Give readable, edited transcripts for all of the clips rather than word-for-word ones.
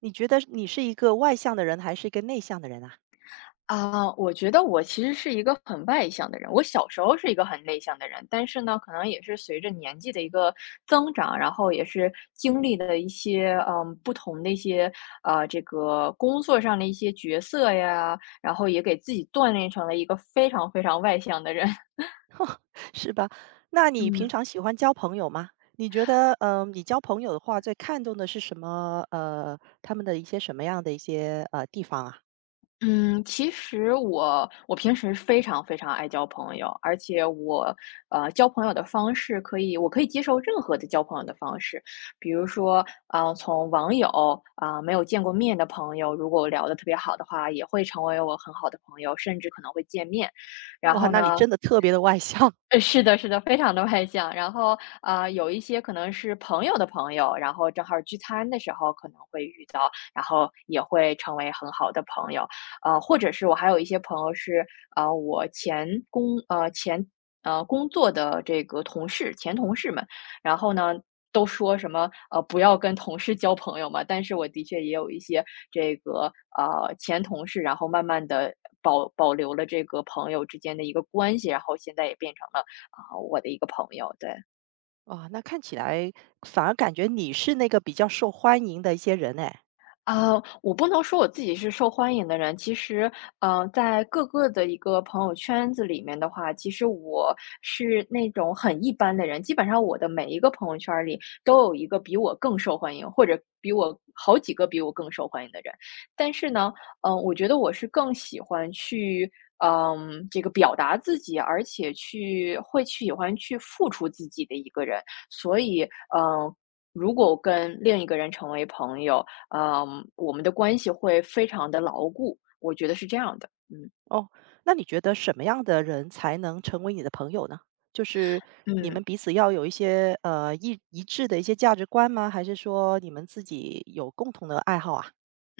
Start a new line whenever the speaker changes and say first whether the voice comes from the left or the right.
right: 你觉得你是一个外向的人还是一个内向的人啊？
left: 啊，我觉得我其实是一个很外向的人。我小时候是一个很内向的人，但是呢，可能也是随着年纪的一个增长，然后也是经历的一些不同的一些这个工作上的一些角色呀，然后也给自己锻炼成了一个非常非常外向的人。
right: 是吧？那你平
left: 嗯
right: 常喜欢交朋友吗？你觉得，你交朋友的话，最看重的是什么？他们的一些什么样的一些地方啊？
left: 嗯，其实我平时非常非常爱交朋友，而且我交朋友的方式可以，我可以接受任何的交朋友的方式，比如说从网友啊、没有见过面的朋友，如果聊得特别好的话，也会成为我很好的朋友，甚至可能会见面。然
right: 哇，
left: 后
right: 那你
left: 呢，
right: 真的特别的外向。
left: 是的，是的，非常的外向。然后，有一些可能是朋友的朋友，然后正好聚餐的时候可能会遇到，然后也会成为很好的朋友。或者是我还有一些朋友是，啊，我前工呃，前呃，工作的这个前同事们，然后呢，都说什么，不要跟同事交朋友嘛，但是我的确也有一些这个，前同事，然后慢慢的保留了这个朋友之间的一个关系，然后现在也变成了我的一个朋友，对，
right: 哇！那看起来反而感觉你是那个比较受欢迎的一些人哎。
left: 啊，我不能说我自己是受欢迎的人，其实，在各个的一个朋友圈子里面的话，其实我是那种很一般的人，基本上我的每一个朋友圈儿里都有一个比我更受欢迎，或者比我好几个比我更受欢迎的人。但是呢，我觉得我是更喜欢去，这个表达自己，而且去会去喜欢去付出自己的一个人，所以，嗯、如果我跟另一个人成为朋友，我们的关系会非常的牢固，我觉得是这样的，嗯。
right: 哦，那你觉得什么样的人才能成为你的朋友呢？就是你们
left: 嗯。
right: 彼此要有一些一致的一些价值观吗？还是说你们自己有共同的爱好啊，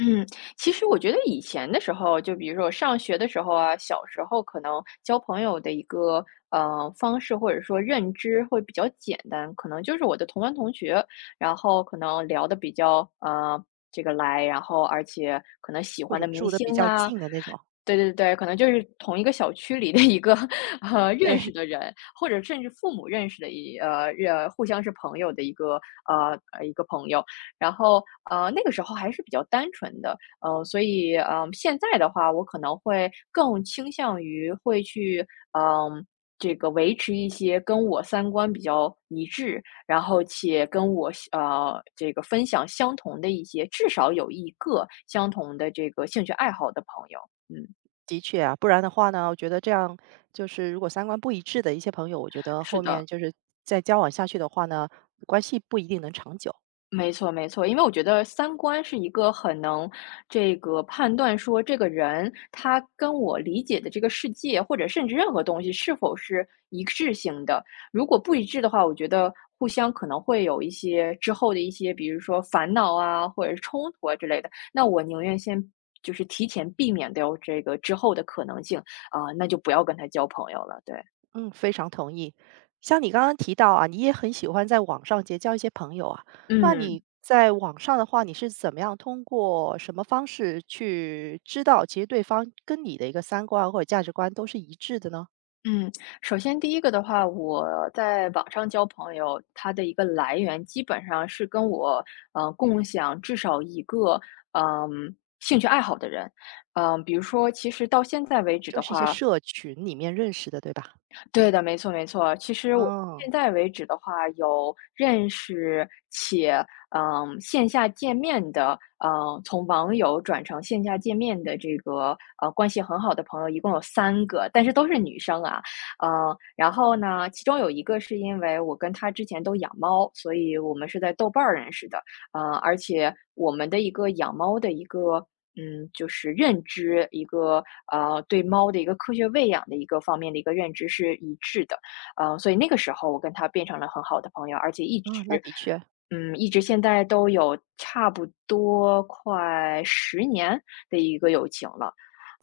left: 嗯，其实我觉得以前的时候，就比如说我上学的时候啊，小时候可能交朋友的一个方式或者说认知会比较简单，可能就是我的同班同学，然后可能聊的比较这个来，然后而且可能喜
right: 或
left: 欢
right: 者
left: 的明
right: 住的
left: 星
right: 比较
left: 啊，
right: 近的那种？
left: 对对对，可能就是同一个小区里的一个 认识
right: 对，
left: 的人，或者甚至父母认识的互相是朋友的一个朋友。然后，那个时候还是比较单纯的，所以现在的话，我可能会更倾向于会去，嗯、这个维持一些跟我三观比较一致，然后且跟我这个分享相同的一些，至少有一个相同的这个兴趣爱好的朋友。嗯，
right: 的确啊，不然的话呢，我觉得这样，就是如果三观不一致的一些朋友，我觉得
left: 是
right: 后面
left: 的。
right: 就是再交往下去的话呢，关系不一定能长久。
left: 没错，没错，因为我觉得三观是一个很能这个判断说这个人他跟我理解的这个世界，或者甚至任何东西是否是一致性的。如果不一致的话，我觉得互相可能会有一些之后的一些，比如说烦恼啊，或者是冲突啊之类的。那我宁愿先就是提前避免掉这个之后的可能性啊，那就不要跟他交朋友了。对，
right: 嗯，非常同意。像你刚刚提到啊，你也很喜欢在网上结交一些朋友啊。那
left: 嗯。
right: 你在网上的话，你是怎么样通过什么方式去知道其实对方跟你的一个三观或者价值观都是一致的呢？
left: 嗯，首先第一个的话，我在网上交朋友，它的一个来源基本上是跟我共享至少一个兴趣爱好的人，比如说，其实到现在为止
right: 就
left: 的
right: 是一些
left: 话，
right: 社群里面认识的，对吧？
left: 对的，没错没错。其实我到
right: 嗯，
left: 现在为止的话，有认识且线下见面的，从网友转成线下见面的这个关系很好的朋友，一共有三个，但是都是女生啊。然后呢，其中有一个是因为我跟她之前都养猫，所以我们是在豆瓣儿认识的。而且我们的一个养猫的一个，就是认知，一个对猫的一个科学喂养的一个方面的一个认知是一致的，所以那个时候我跟他变成了很好的朋友，而且一
right: 啊，那
left: 直，
right: 的确
left: 一直现在都有差不多快10年的一个友情了，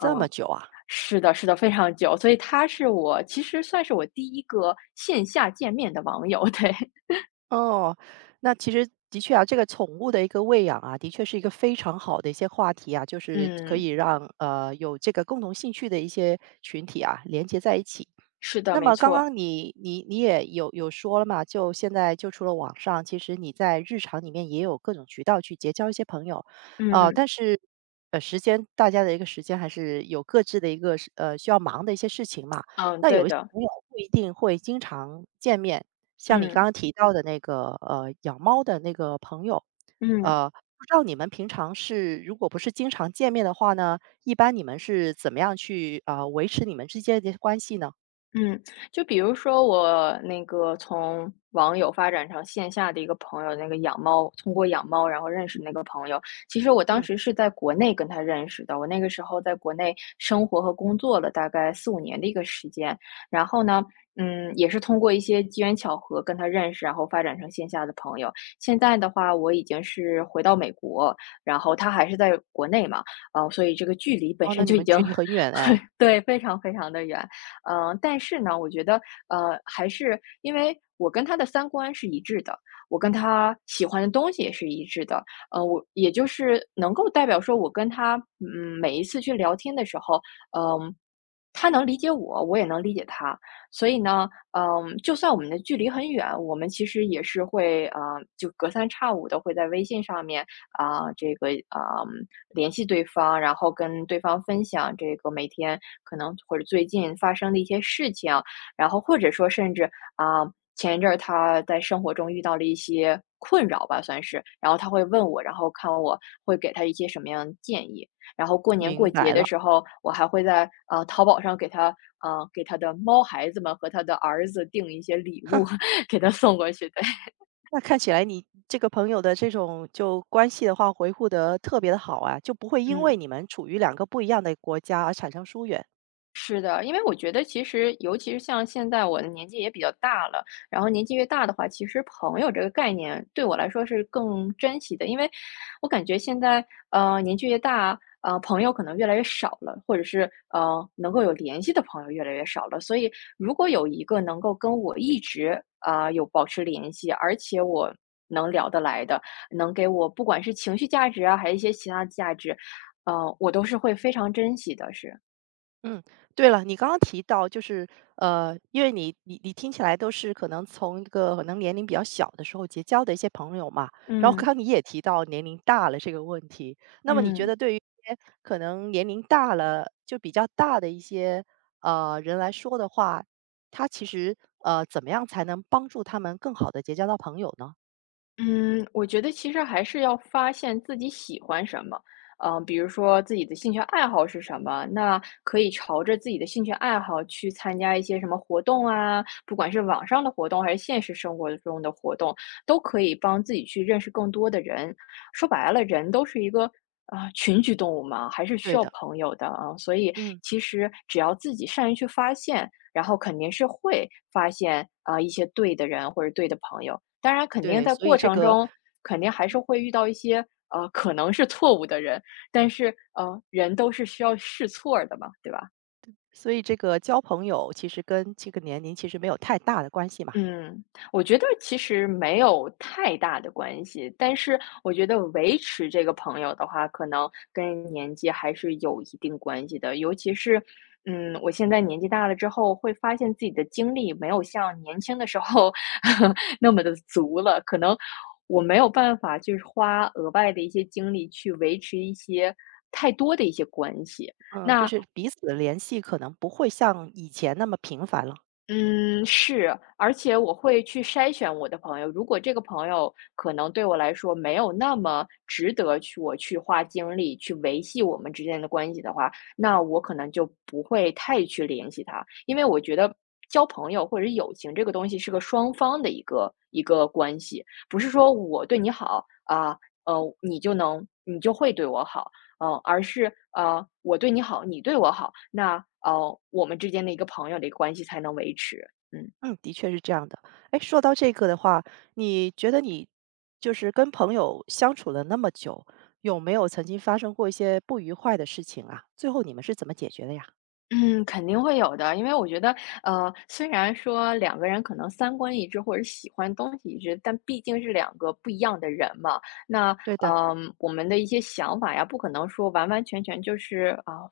left: 嗯，
right: 么久啊。
left: 是的，是的，非常久，所以他是我其实算是我第一个线下见面的网友，对，
right: 哦，那其实的确啊，这个宠物的一个喂养啊，的确是一个非常好的一些话题啊，就 是可以
left: 嗯，
right: 让有这个共同兴趣的一些群体啊连接在一起。
left: 是的，
right: 那
left: 没
right: 么刚
left: 错，
right: 刚你也有说了嘛，就现在就除了网上，其实你在日常里面也有各种渠道去结交一些朋友，呃，但
left: 嗯。
right: 是时间，大家的一个时间还是有各自的一个需要忙的一些事情嘛。
left: 嗯。
right: 那
left: 对
right: 有一些
left: 的，
right: 朋友不一定会经常见面，像你刚
left: 嗯，
right: 刚提到的那个养猫的那个朋友，
left: 嗯，
right: 呃，不知道你们平常是如果不是经常见面的话呢，一般你们是怎么样去维持你们之间的关系呢？
left: 嗯，就比如说我那个从网友发展成线下的一个朋友，那个养猫，通过养猫然后认识那个朋友。其实我当
right: 嗯。
left: 时是在国内跟他认识的，我那个时候在国内生活和工作了大概四五年的一个时间。然后呢，也是通过一些机缘巧合跟他认识，然后发展成线下的朋友。现在的话，我已经是回到美国，然后他还是在国内嘛，所以这个距离本
right: 哦，那
left: 身
right: 你
left: 就已
right: 们
left: 经
right: 距离很远 哎。
left: 对，非常非常的远。但是呢，我觉得，还是因为我跟他的三观是一致的，我跟他喜欢的东西也是一致的，我也就是能够代表说我跟他，每一次去聊天的时候，嗯，他能理解我，我也能理解他，所以呢，就算我们的距离很远，我们其实也是会，就隔三差五的会在微信上面，这个联系对方，然后跟对方分享这个每天可能或者最近发生的一些事情，然后或者说甚至啊，前一阵儿他在生活中遇到了一些困扰吧，算是，然后他会问我，然后看我会给他一些什么样的建议。然后过年过
right: 明
left: 节
right: 白
left: 的
right: 了。
left: 时候，我还会在淘宝上给他给他的猫孩子们和他的儿子订一些礼物，给他送过去。对，
right: 那看起来你这个朋友的这种就关系的话，维护得特别的好啊，就不会因为
left: 嗯。
right: 你们处于两个不一样的国家而产生疏远。
left: 是的，因为我觉得其实尤其是像现在我的年纪也比较大了，然后年纪越大的话，其实朋友这个概念对我来说是更珍惜的，因为我感觉现在，年纪越大，朋友可能越来越少了，或者是能够有联系的朋友越来越少了，所以如果有一个能够跟我一直有保持联系，而且我能聊得来的，能给我不管是情绪价值啊，还是一些其他价值，我都是会非常珍惜的，是，
right: 嗯，对了，你刚刚提到就是，呃，因为你听起来都是可能从一个可能年龄比较小的时候结交的一些朋友嘛，然后刚
left: 嗯。
right: 刚你也提到年龄大了这个问题，那么你觉
left: 嗯
right: 得对于一些可能年龄大了就比较大的一些人来说的话，他其实怎么样才能帮助他们更好的结交到朋友呢？
left: 嗯，我觉得其实还是要发现自己喜欢什么，比如说自己的兴趣爱好是什么，那可以朝着自己的兴趣爱好去参加一些什么活动啊，不管是网上的活动还是现实生活中的活动，都可以帮自己去认识更多的人。说白了，人都是一个群居动物嘛，还是
right: 对
left: 需要
right: 的，
left: 朋友的啊，所以
right: 嗯，
left: 其实只要自己善于去发现。然后肯定是会发现一些对的人或者对的朋友。当然，肯定
right: 对，
left: 在
right: 所以
left: 过
right: 这
left: 程
right: 个
left: 中肯定还是会遇到一些可能是错误的人，但是人都是需要试错儿的嘛，对吧？
right: 所以这个交朋友其实跟这个年龄其实没有太大的关系嘛。
left: 嗯，我觉得其实没有太大的关系，但是我觉得维持这个朋友的话，可能跟年纪还是有一定关系的。尤其是，我现在年纪大了之后，会发现自己的精力没有像年轻的时候 那么的足了，可能我没有办法就是花额外的一些精力去维持一些太多的一些关系。
right: 嗯，就
left: 那
right: 是彼此的联系可能不会像以前那么频繁了。
left: 嗯，是，而且我会去筛选我的朋友。如果这个朋友可能对我来说没有那么值得去我去花精力去维系我们之间的关系的话，那我可能就不会太去联系他，因为我觉得交朋友或者友情这个东西是个双方的一个关系，不是说我对你好啊，你就会对我好。而是我对你好，你对我好，那我们之间的一个朋友的一个关系才能维持。嗯
right: 嗯，的确是这样的。哎，说到这个的话，你觉得你就是跟朋友相处了那么久，有没有曾经发生过一些不愉快的事情啊？最后你们是怎么解决的呀？
left: 嗯，肯定会有的，因为我觉得，虽然说两个人可能三观一致或者喜欢东西一致，但毕竟是两个不一样的人嘛。那，
right: 对的，
left: 我们的一些想法呀，不可能说完完全全就是啊，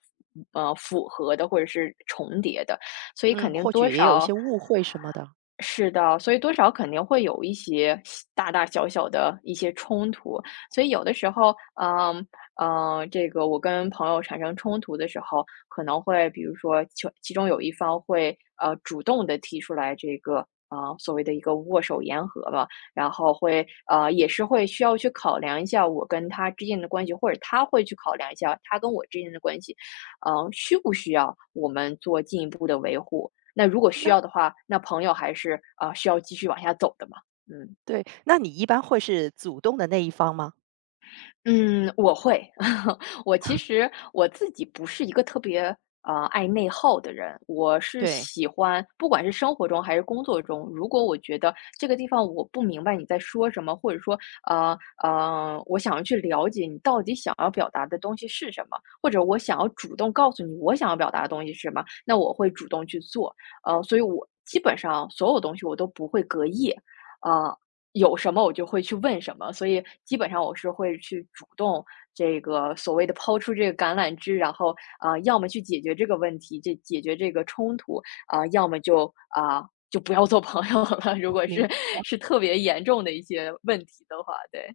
left: 符合的或者是重叠的，所以
right: 嗯，
left: 肯定
right: 或许
left: 多
right: 也有一
left: 少
right: 些误会什么的。
left: 是的，所以多少肯定会有一些大大小小的一些冲突，所以有的时候，嗯嗯，这个我跟朋友产生冲突的时候，可能会比如说其中有一方会主动的提出来这个所谓的一个握手言和吧，然后会也是会需要去考量一下我跟他之间的关系，或者他会去考量一下他跟我之间的关系，需不需要我们做进一步的维护？那如果需
right: 那
left: 要的话，那朋友还是啊，需要继续往下走的嘛，嗯。
right: 对，那你一般会是主动的那一方吗？
left: 嗯，我会。我其实我自己不是一个特别爱内耗的人，我是
right: 对，
left: 喜欢，不管是生活中还是工作中，如果我觉得这个地方我不明白你在说什么，或者说我想要去了解你到底想要表达的东西是什么，或者我想要主动告诉你我想要表达的东西是什么，那我会主动去做。所以我基本上所有东西我都不会隔夜。呃有什么我就会去问什么，所以基本上我是会去主动这个所谓的抛出这个橄榄枝，然后要么去解决这个问题，解决这个冲突要么就就不要做朋友了。如果
right: 明，
left: 是特别严重的一些问题的话，对，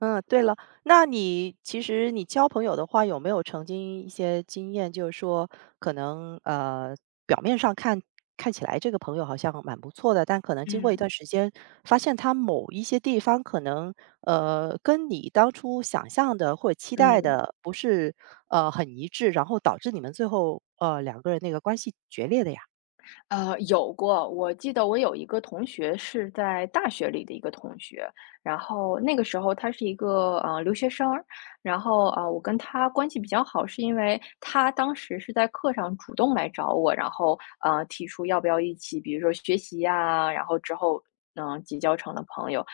right: 嗯，对了，那你其实你交朋友的话，有没有曾经一些经验，就是说可能呃，表面上看，看起来这个朋友好像蛮不错的，但可能经过一
left: 嗯。
right: 段时间，发现他某一些地方可能跟你当初想象的或者期待
left: 嗯。
right: 的不是很一致，然后导致你们最后两个人那个关系决裂的呀，
left: 有过。我记得我有一个同学是在大学里的一个同学，然后那个时候他是一个留学生儿然后我跟他关系比较好，是因为他当时是在课上主动来找我，然后提出要不要一起，比如说学习呀、然后之后结交成了朋友。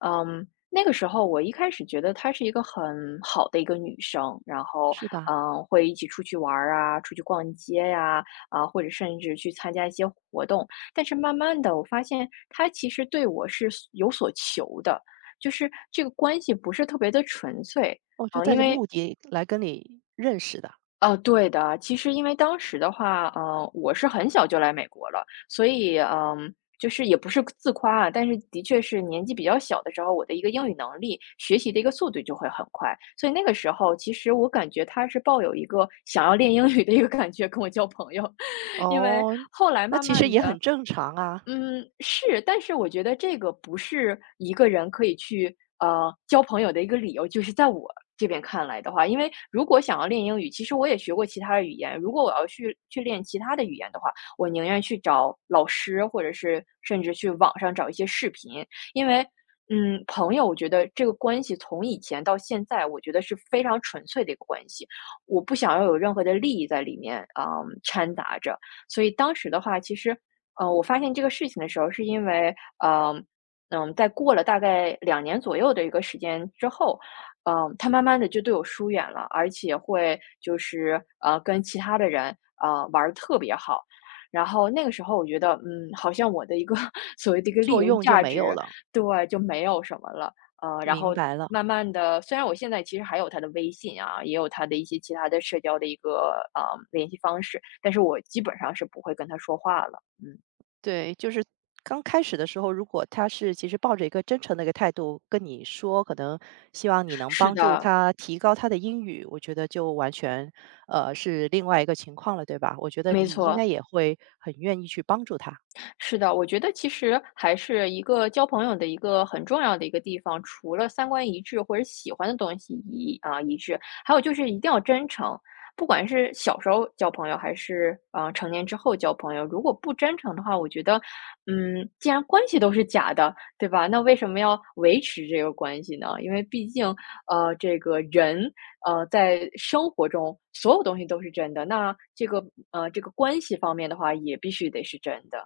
left: 嗯，那个时候我一开始觉得她是一个很好的一个女生，然后，
right: 是吧？
left: 嗯，会一起出去玩儿啊，出去逛街呀，啊，或者甚至去参加一些活动。但是慢慢的，我发现她其实对我是有所求的，就是这个关系不是特别的纯粹。
right: 哦，就
left: 嗯，
right: 带
left: 因
right: 着
left: 为
right: 目的来跟你认识的。
left: 哦，对的。其实因为当时的话，我是很小就来美国了，所以，嗯，就是也不是自夸啊，但是的确是年纪比较小的时候，我的一个英语能力、学习的一个速度就会很快。所以那个时候，其实我感觉他是抱有一个想要练英语的一个感觉跟我交朋友。因为
right: 哦，
left: 后来
right: 那
left: 慢
right: 其实
left: 慢
right: 也很
left: 的。
right: 正常啊。
left: 嗯，是，但是我觉得这个不是一个人可以去交朋友的一个理由，就是在我这边看来的话，因为如果想要练英语，其实我也学过其他的语言，如果我要去练其他的语言的话，我宁愿去找老师，或者是甚至去网上找一些视频，因为嗯，朋友，我觉得这个关系从以前到现在，我觉得是非常纯粹的一个关系，我不想要有任何的利益在里面啊，掺杂着。所以当时的话，其实我发现这个事情的时候，是因为，嗯，嗯，在过了大概两年左右的一个时间之后，嗯，他慢慢的就对我疏远了，而且会就是，跟其他的人，玩的特别好。然后那个时候我觉得，嗯，好像我的一个 所谓的一个利
right: 作
left: 用
right: 用就
left: 价
right: 没有
left: 值，
right: 了，
left: 对，就没有什么了。然
right: 明
left: 后
right: 白了。
left: 慢慢的，虽然我现在其实还有他的微信啊，也有他的一些其他的社交的一个，联系方式，但是我基本上是不会跟他说话了，嗯。
right: 对，就是刚开始的时候，如果他是其实抱着一个真诚的一个态度跟你说，可能希望你能
left: 是
right: 帮助
left: 的，
right: 他提高他的英语，我觉得就完全是另外一个情况了，对吧？我觉得
left: 没
right: 你应该
left: 错。
right: 也会很愿意去帮助他。
left: 是的，我觉得其实还是一个交朋友的一个很重要的一个地方，除了三观一致或者喜欢的东西一致，还有就是一定要真诚。不管是小时候交朋友，还是成年之后交朋友，如果不真诚的话，我觉得，嗯，既然关系都是假的，对吧？那为什么要维持这个关系呢？因为毕竟，这个人，在生活中所有东西都是真的，那这个这个关系方面的话，也必须得是真的。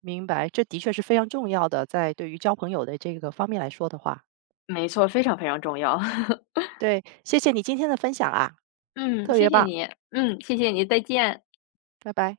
right: 明白，这的确是非常重要的，在对于交朋友的这个方面来说的话，
left: 没错，非常非常重要。
right: 对，谢谢你今天的分享啊，
left: 嗯，
right: 特
left: 谢
right: 别
left: 谢
right: 棒，
left: 你。嗯，谢谢你，再见。
right: 拜拜。